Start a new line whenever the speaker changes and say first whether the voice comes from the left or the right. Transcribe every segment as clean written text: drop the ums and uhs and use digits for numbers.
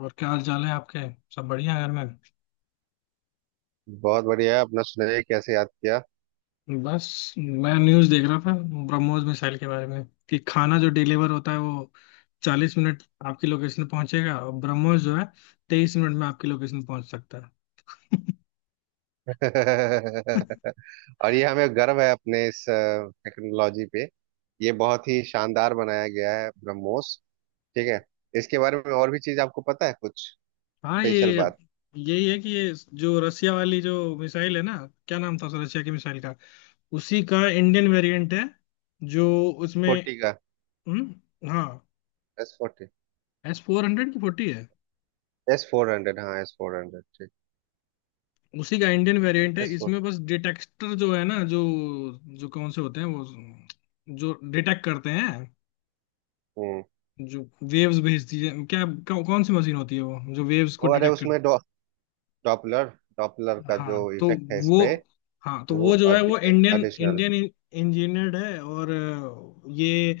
left: और क्या हाल चाल है आपके। सब बढ़िया है घर में।
right: बहुत बढ़िया। अपना सुनाइए, कैसे याद किया?
left: बस मैं न्यूज़ देख रहा था ब्रह्मोस मिसाइल के बारे में। कि खाना जो डिलीवर होता है वो 40 मिनट आपकी लोकेशन पे पहुंचेगा और ब्रह्मोस जो है 23 मिनट में आपकी लोकेशन पहुंच सकता है।
right: और ये हमें गर्व है अपने इस टेक्नोलॉजी पे। ये बहुत ही शानदार बनाया गया है ब्रह्मोस। ठीक है। इसके बारे में और भी चीज आपको पता है कुछ
left: हाँ, ये
right: स्पेशल बात?
left: यही है कि ये जो रसिया वाली जो मिसाइल है ना, क्या नाम था उस रसिया की मिसाइल का। उसी का इंडियन वेरिएंट है। जो उसमें
right: फोर्टी का।
left: हम्म, हाँ।
right: S forty.
left: S four hundred की फोर्टी है।
right: एस फोर हंड्रेड, हाँ एस फोर हंड्रेड, ठीक।
left: उसी का इंडियन वेरिएंट है।
right: S four.
left: इसमें बस डिटेक्टर जो है ना, जो जो कौन से होते हैं वो जो डिटेक्ट करते हैं।
right: हम्म
left: जो वेव्स भेजती है, कौन सी मशीन होती है वो जो वेव्स को
right: ओ अरे,
left: डिटेक्ट कर।
right: उसमें डॉ डॉपलर डॉपलर का जो
left: हाँ तो
right: इफेक्ट है इस
left: वो
right: पे,
left: हाँ तो
right: वो
left: वो जो है वो इंडियन
right: एडिशनल।
left: इंडियन इंजीनियर्ड है। और ये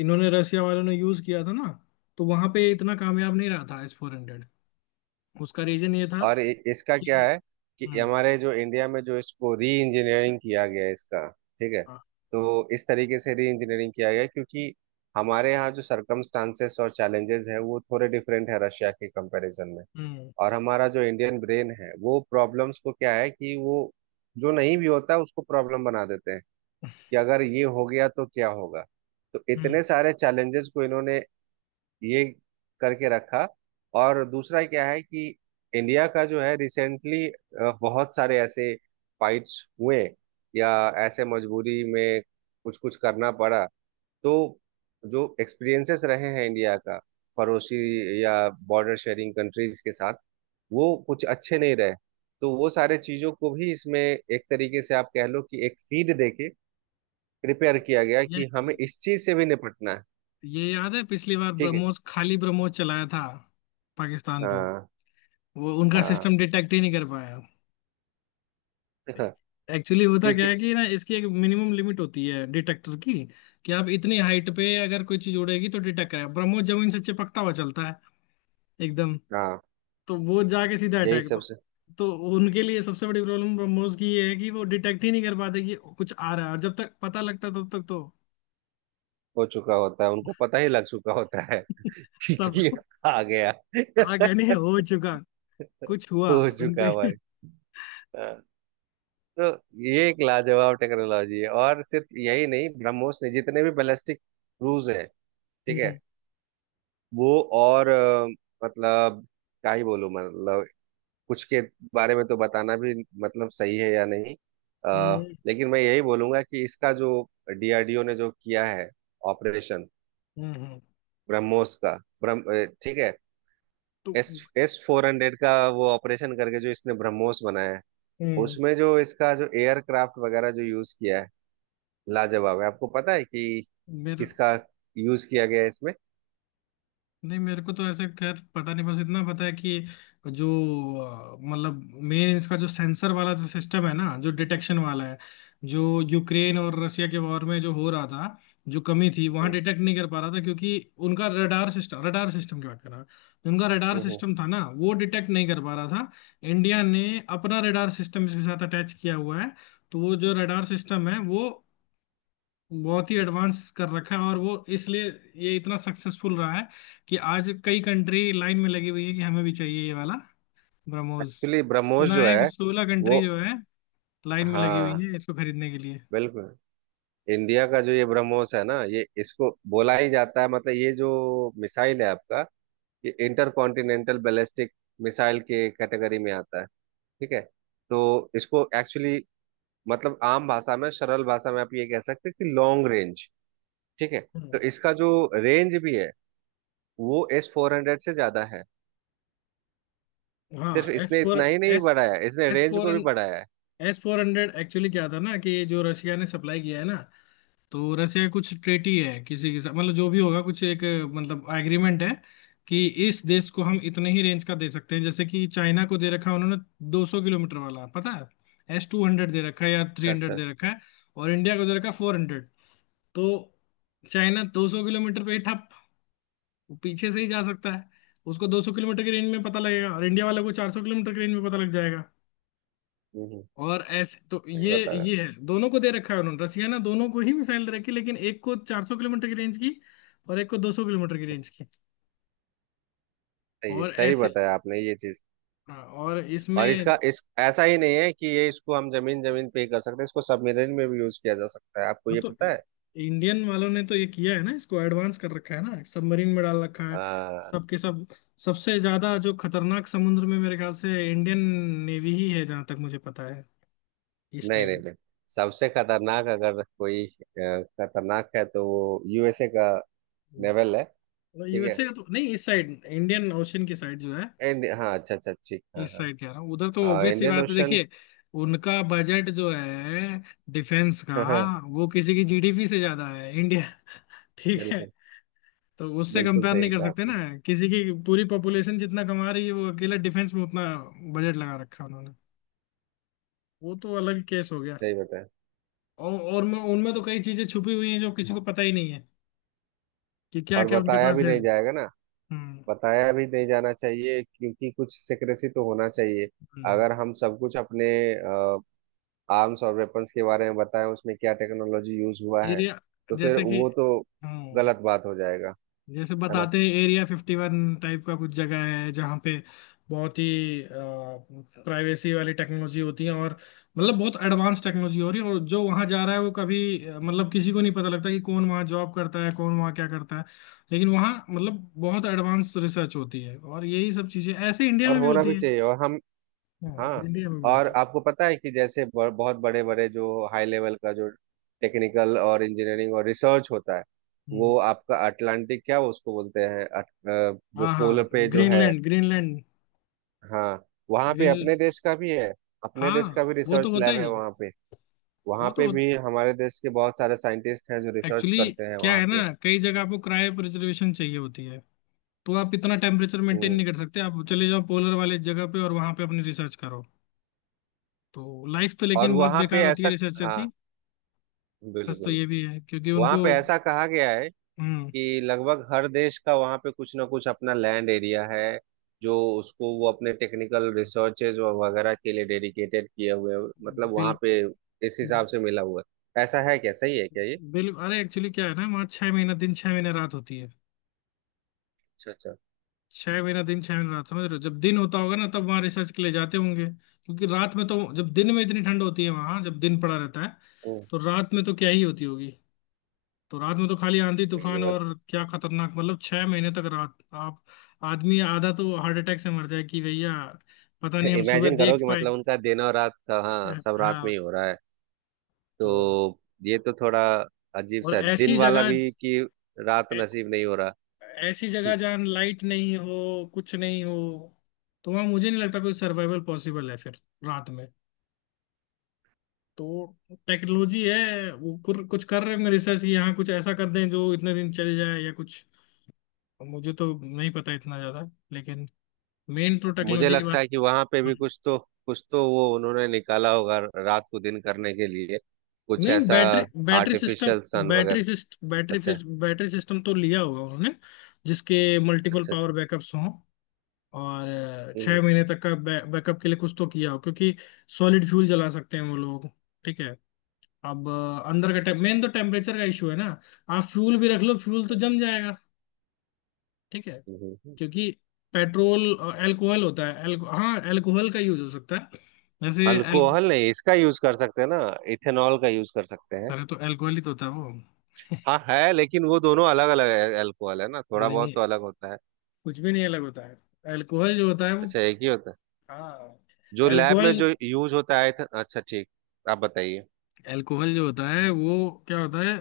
left: इन्होंने रसिया वालों ने यूज किया था ना। तो वहां पे इतना कामयाब नहीं रहा था एस फोर हंड्रेड। उसका रीजन ये था
right: और इसका क्या
left: कि
right: है कि
left: हम्म
right: हमारे जो इंडिया में जो इसको री इंजीनियरिंग किया गया है इसका, ठीक है।
left: हाँ,
right: तो इस तरीके से री इंजीनियरिंग किया गया है, क्योंकि हमारे यहाँ जो सरकमस्टांसेस और चैलेंजेस है वो थोड़े डिफरेंट है रशिया के कंपैरिजन में।
left: हम्म
right: और हमारा जो इंडियन ब्रेन है वो प्रॉब्लम्स को क्या है कि वो जो नहीं भी होता उसको प्रॉब्लम बना देते हैं कि अगर ये हो गया तो क्या होगा। तो
left: हम्म,
right: इतने सारे चैलेंजेस को इन्होंने ये करके रखा। और दूसरा क्या है कि इंडिया का जो है रिसेंटली बहुत सारे ऐसे फाइट्स हुए, या ऐसे मजबूरी में कुछ कुछ करना पड़ा। तो जो एक्सपीरियंसेस रहे हैं इंडिया का पड़ोसी या बॉर्डर शेयरिंग कंट्रीज के साथ, वो कुछ अच्छे नहीं रहे। तो वो सारे चीजों को भी इसमें एक तरीके से आप कह लो कि एक फीड देके प्रिपेयर किया गया
left: ये
right: कि हमें इस चीज से भी निपटना है।
left: ये याद है पिछली बार
right: ठीक है।
left: ब्रह्मोस खाली ब्रह्मोस चलाया था पाकिस्तान पे।
right: हाँ।
left: वो उनका
right: हाँ।
left: सिस्टम डिटेक्ट ही नहीं कर पाया। एक्चुअली होता क्या
right: क्योंकि,
left: है कि ना इसकी एक मिनिमम लिमिट होती है डिटेक्टर की। कि आप इतनी हाइट पे अगर कोई चीज उड़ेगी तो डिटेक्ट करेगा। ब्रह्मोस जमीन से चिपकता हुआ चलता है एकदम।
right: हाँ।
left: तो वो जाके सीधा
right: यही
left: अटैक।
right: सबसे।
left: तो उनके लिए सबसे बड़ी प्रॉब्लम ब्रह्मोस की ये है कि वो डिटेक्ट ही नहीं कर पाते कि कुछ आ रहा है, और जब तक पता लगता है, तब तक तो
right: हो चुका होता है, उनको पता ही लग चुका होता है। कि
left: सबको।
right: आ गया।
left: आ गए नहीं, हो चुका कुछ हुआ
right: हो
left: उनको
right: चुका भाई। हाँ। तो ये एक लाजवाब टेक्नोलॉजी है, और सिर्फ यही नहीं, ब्रह्मोस ने जितने भी बैलिस्टिक क्रूज हैं, ठीक है,
left: हम्म
right: वो और मतलब क्या ही बोलूं, मतलब कुछ के बारे में तो बताना भी मतलब सही है या नहीं।
left: हम्म
right: लेकिन मैं यही बोलूंगा कि इसका जो डीआरडीओ ने जो किया है ऑपरेशन
left: हम्म हम्म
right: ब्रह्मोस का, ठीक है।
left: तो
right: एस एस फोर हंड्रेड का वो ऑपरेशन करके जो इसने ब्रह्मोस बनाया है,
left: हम्म,
right: उसमें जो इसका जो एयरक्राफ्ट वगैरह जो यूज किया है, लाजवाब है। आपको पता है कि
left: मेरे
right: किसका यूज किया गया है इसमें?
left: नहीं, मेरे को तो ऐसे खैर पता नहीं, बस इतना पता है कि जो मतलब मेन इसका जो सेंसर वाला जो सिस्टम है ना जो डिटेक्शन वाला है, जो यूक्रेन और रशिया के वॉर में जो हो रहा था, जो कमी थी वहां डिटेक्ट नहीं कर पा रहा था क्योंकि उनका रडार सिस्टम की बात कर रहा हूं। उनका रडार सिस्टम था ना वो डिटेक्ट नहीं कर पा रहा था। इंडिया ने अपना रडार सिस्टम इसके साथ अटैच किया हुआ है। तो वो जो रडार सिस्टम है वो बहुत ही एडवांस कर रखा है और वो इसलिए ये इतना सक्सेसफुल रहा है कि आज कई कंट्री लाइन में लगी हुई है कि हमें भी चाहिए ये वाला ब्रह्मोस।
right: एक्चुअली ब्रह्मोस
left: सुना
right: जो
left: है कि
right: है
left: 16
right: वो,
left: कंट्री जो है लाइन में लगी हुई
right: हाँ,
left: है इसको खरीदने के लिए।
right: बिल्कुल। इंडिया का जो ये ब्रह्मोस है ना, ये इसको बोला ही जाता है, मतलब ये जो मिसाइल है आपका, ये इंटर कॉन्टिनेंटल बैलिस्टिक मिसाइल के कैटेगरी में आता है। ठीक है। तो इसको एक्चुअली मतलब आम भाषा में सरल भाषा में आप ये कह सकते हैं कि लॉन्ग रेंज, ठीक है।
left: हम्म,
right: तो इसका जो रेंज भी है वो एस फोर हंड्रेड से ज्यादा है। सिर्फ
left: हाँ एस
right: इसने
left: फोर
right: इतना ही नहीं
left: एस
right: बढ़ाया, इसने
left: एस
right: रेंज
left: फोर
right: को भी बढ़ाया है।
left: एस फोर हंड्रेड एक्चुअली क्या था ना कि ये जो रशिया ने सप्लाई किया है ना, तो रसिया कुछ ट्रेटी है किसी के साथ, मतलब जो भी होगा कुछ एक मतलब एग्रीमेंट है कि इस देश को हम इतने ही रेंज का दे सकते हैं। जैसे कि चाइना को दे रखा है उन्होंने 200 किलोमीटर वाला, पता है एस टू हंड्रेड दे रखा है या थ्री
right: अच्छा
left: हंड्रेड
right: अच्छा।
left: दे रखा है। और इंडिया को दे रखा है फोर हंड्रेड। तो चाइना 200 किलोमीटर पे ही ठप, वो पीछे से ही जा सकता है। उसको 200 किलोमीटर की रेंज में पता लगेगा और इंडिया वाले को 400 किलोमीटर की रेंज में पता लग जाएगा।
right: हम्म हम्म,
left: और ऐसे तो
right: सही बता रहा।
left: ये है, दोनों को दे रखा है उन्होंने रसिया ना, दोनों को ही मिसाइल दे रखी है, लेकिन एक को 400 किलोमीटर की रेंज की और एक को 200 किलोमीटर की रेंज की।
right: सही है,
left: और
right: सही
left: ऐसे
right: बताया आपने ये चीज।
left: हाँ, और
right: और
left: इसमें
right: इसका इस ऐसा ही नहीं है कि ये इसको हम जमीन जमीन पे ही कर सकते हैं, इसको सबमरीन में भी यूज किया जा सकता है, आपको
left: हाँ,
right: ये
left: तो
right: पता है?
left: इंडियन वालों ने तो ये किया है ना, इसको एडवांस कर रखा है ना, सबमरीन में डाल रखा है
right: आ,
left: सबके सब। सबसे ज्यादा जो खतरनाक समुद्र में मेरे ख्याल से इंडियन नेवी ही है जहां तक मुझे पता है इस
right: नहीं नहीं
left: टाइम।
right: नहीं। सबसे खतरनाक अगर कोई खतरनाक है तो वो यूएसए का नेवल है। ठीक है।
left: यूएसए का तो नहीं, इस साइड इंडियन ओशन की साइड जो है,
right: एंड हाँ, अच्छा अच्छा ठीक, हाँ
left: इस
right: हाँ।
left: साइड कह रहा हूँ। उधर तो
right: हाँ
left: ऑब्वियस सी
right: इंडियन
left: बात है,
right: ओशन।
left: देखिए उनका बजट जो है डिफेंस का,
right: हाँ हाँ।
left: वो किसी की जीडीपी से ज्यादा है इंडिया। ठीक है।
right: बिल्कुल।
left: तो उससे
right: बिल्कुल
left: कंपेयर
right: सही
left: नहीं कर
right: कहा
left: सकते
right: आपने।
left: ना। किसी की पूरी पॉपुलेशन जितना कमा रही है, वो अकेला डिफेंस में उतना बजट लगा रखा है उन्होंने। वो तो अलग केस हो गया।
right: सही बताया।
left: और उनमें उनमें तो कई चीजें छुपी हुई हैं जो किसी को पता ही नहीं है कि क्या
right: और
left: क्या उनके
right: बताया
left: पास
right: भी
left: है।
right: नहीं जाएगा ना।
left: हम्म
right: बताया भी नहीं जाना चाहिए, क्योंकि कुछ सिक्रेसी तो होना चाहिए। अगर हम सब कुछ अपने आर्म्स और वेपन्स के बारे में बताएं उसमें क्या टेक्नोलॉजी यूज हुआ है
left: एरिया
right: तो फिर
left: जैसे कि
right: वो तो
left: हम्म।
right: गलत बात हो जाएगा।
left: जैसे
right: है ना।
left: बताते हैं एरिया फिफ्टी वन टाइप का कुछ जगह है जहाँ पे बहुत ही प्राइवेसी वाली टेक्नोलॉजी होती है, और मतलब बहुत एडवांस टेक्नोलॉजी हो रही है, और जो वहाँ जा रहा है वो कभी मतलब किसी को नहीं पता लगता कि कौन वहाँ जॉब करता है, कौन वहाँ क्या करता है। लेकिन वहाँ मतलब बहुत एडवांस रिसर्च होती है और यही सब चीजें ऐसे इंडिया
right: और
left: में भी
right: होना
left: होती
right: भी
left: है।
right: चाहिए। और हम,
left: हाँ
right: हाँ।
left: इंडिया में भी
right: और
left: होती है।
right: आपको पता है कि जैसे बहुत बड़े बड़े जो हाई लेवल का जो टेक्निकल और इंजीनियरिंग और रिसर्च होता है,
left: हम्म,
right: वो आपका अटलांटिक क्या उसको बोलते हैं जो
left: हाँ
right: पोलर
left: हाँ
right: पे जो है।
left: Greenland Greenland.
right: हाँ। वहाँ पे
left: ग्रीन
right: अपने देश का भी है। अपने देश का
left: हाँ
right: भी
left: वो तो
right: रिसर्च
left: होता
right: लैब है
left: ही है।
right: वहाँ पे। वहाँ
left: वो तो
right: पे
left: हो-
right: भी हमारे देश के बहुत सारे साइंटिस्ट हैं जो रिसर्च
left: एक्चुअली
right: करते हैं
left: क्या
right: वहाँ
left: है ना,
right: पे।
left: कई जगह आपको क्रायो प्रिजर्वेशन चाहिए होती है, तो आप इतना टेम्परेचर मेंटेन
right: हम्म
left: नहीं कर सकते। आप चले जाओ पोलर वाले जगह पे और वहां पे अपनी रिसर्च करो। तो लाइफ तो
right: और
left: लेकिन बहुत
right: वहाँ पे
left: बेकार होती है
right: ऐसा,
left: रिसर्चर
right: हाँ,
left: की। सच तो
right: बिल्कुल।
left: ये भी है क्योंकि
right: वहाँ
left: उनको
right: पे ऐसा कहा गया है
left: हम्म
right: कि लगभग हर देश का वहाँ पे कुछ ना कुछ अपना लैंड एरिया है, जो उसको वो अपने टेक्निकल रिसर्चेज वगैरह के लिए डेडिकेटेड किए हुए हैं। मतलब वहाँ
left: बिल
right: पे इस हिसाब से मिला हुआ है। ऐसा है क्या? सही है क्या ये?
left: बिल अरे एक्चुअली क्या है ना, वहाँ 6 महीना दिन 6 महीना रात होती है।
right: अच्छा अच्छा।
left: 6 महीना दिन छह महीना रात, समझ रहे हो, जब दिन होता होगा ना तब वहाँ रिसर्च के लिए जाते होंगे क्योंकि रात में तो, जब दिन में इतनी ठंड होती है वहाँ जब दिन पड़ा रहता है,
right: ओ,
left: तो रात में तो क्या ही होती होगी। तो रात में तो खाली आंधी तूफान
right: ये मत।
left: और क्या खतरनाक, मतलब 6 महीने तक रात। आप आदमी आधा तो हार्ट अटैक से मर जाए कि भैया, पता नहीं हम सुबह
right: इमेजिन करो
left: देख
right: कि
left: पाए।
right: मतलब उनका दिन और रात का, हाँ, सब रात में
left: हाँ
right: ही हो रहा है।
left: तो
right: तो ये तो थोड़ा अजीब
left: और
right: सा है,
left: ऐसी
right: दिन वाला
left: जगह
right: भी कि रात
left: ऐ-
right: नसीब नहीं हो रहा।
left: ऐसी जगह जहाँ लाइट नहीं हो, कुछ नहीं हो, तो वहाँ मुझे नहीं लगता कोई सर्वाइवल पॉसिबल है फिर रात में। तो टेक्नोलॉजी है वो कुछ कर रहे हैं रिसर्च कि यहाँ कुछ ऐसा कर दें जो इतने दिन चल जाए या कुछ, मुझे तो नहीं पता इतना ज्यादा, लेकिन मेन तो
right: मुझे
left: टेक्नोलॉजी की
right: लगता
left: बात।
right: है कि वहां पे भी कुछ तो, कुछ तो वो उन्होंने निकाला होगा रात को दिन करने के लिए, कुछ
left: नहीं
right: ऐसा,
left: बैटरी, बैटरी सिस्टम,
right: आर्टिफिशियल सन वगैरह। अच्छा
left: बैटरी सिस्टम तो लिया होगा उन्होंने जिसके मल्टीपल
right: अच्छा।
left: पावर
right: अच्छा।
left: बैकअप्स हों। और छह
right: हम्म,
left: महीने तक का बैकअप के लिए कुछ तो किया हो क्योंकि सॉलिड फ्यूल जला सकते हैं वो लोग। ठीक है। अब अ, अंदर का टेम मेन तो टेम्परेचर का इशू है ना। आप फ्यूल भी रख लो, फ्यूल तो जम जाएगा। ठीक है।
right: हम्म।
left: क्योंकि पेट्रोल और एल्कोहल होता है। हाँ एल्कोहल का यूज हो सकता है जैसे। एल
right: अल्कोहल नहीं, इसका यूज कर सकते हैं ना। इथेनॉल का यूज कर सकते हैं।
left: अरे तो एल्कोहल ही तो होता है वो।
right: हाँ है, लेकिन वो दोनों अलग अलग है। अल्कोहल है ना
left: नहीं
right: थोड़ा बहुत
left: नहीं,
right: तो अलग होता है।
left: कुछ भी नहीं अलग होता है। अल्कोहल जो होता है वो
right: अच्छा, एक ही होता है
left: हाँ।
right: जो लैब में
left: अल्कोहल,
right: जो यूज होता है? अच्छा, ठीक। आप बताइए।
left: अल्कोहल जो होता है वो क्या होता है,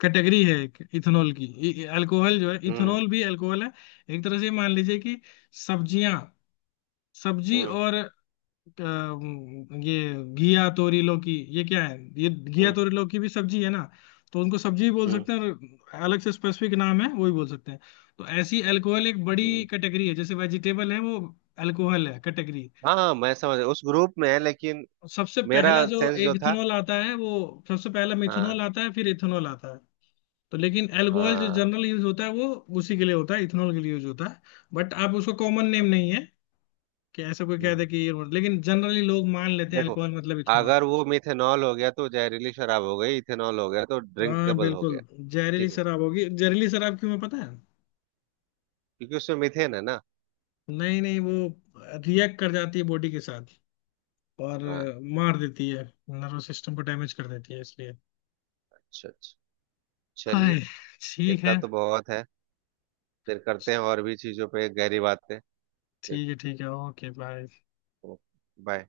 left: कैटेगरी है इथेनॉल की। अल्कोहल जो है,
right: हम्म
left: इथेनॉल भी अल्कोहल है। एक तरह से मान लीजिए कि सब्जियां, सब्जी
right: हम्म
left: और ये घिया तोरी लौकी, ये क्या है, ये घिया
right: हम्म
left: तोरी लौकी भी सब्जी है ना, तो उनको सब्जी भी बोल
right: हम्म
left: सकते हैं और अलग से स्पेसिफिक नाम है वो भी बोल सकते हैं। तो ऐसी अल्कोहल एक बड़ी
right: हम्म।
left: कैटेगरी है, जैसे वेजिटेबल है वो। अल्कोहल है कैटेगरी।
right: हाँ हाँ मैं समझ उस ग्रुप में है, लेकिन
left: सबसे पहला
right: मेरा
left: जो
right: सेंस
left: एक
right: जो था।
left: इथेनॉल आता है वो, सबसे पहला
right: हाँ
left: मिथेनॉल आता है फिर इथेनॉल आता है। तो लेकिन अल्कोहल जो
right: हाँ।
left: जनरल यूज होता है वो उसी के लिए होता है, इथेनॉल के लिए यूज होता है। बट आप उसको कॉमन नेम
right: हाँ,
left: नहीं है कि ऐसा कोई कहता
right: हम्म।
left: है कि ये मतलब, लेकिन जनरली लोग मान लेते हैं
right: देखो,
left: अल्कोहल मतलब इथेनॉल।
right: अगर वो मिथेनॉल हो गया तो जहरीली शराब हो गई, इथेनॉल हो गया तो
left: हाँ
right: ड्रिंकेबल हो
left: बिल्कुल।
right: गया।
left: जहरीली
right: ठीक है।
left: शराब होगी, जहरीली शराब क्यों है पता है,
right: क्योंकि उसमें मिथेन है ना।
left: नहीं नहीं वो रिएक्ट कर जाती है बॉडी के साथ और
right: हाँ।
left: मार देती है। नर्वस सिस्टम को डैमेज कर देती है इसलिए।
right: अच्छा अच्छा। चलिए।
left: हाय, ठीक
right: इतना
left: है।
right: तो बहुत है। फिर करते हैं और भी चीजों पे गहरी बातें। ठीक।
left: ठीक है ठीक है, ओके बाय।
right: Okay, bye.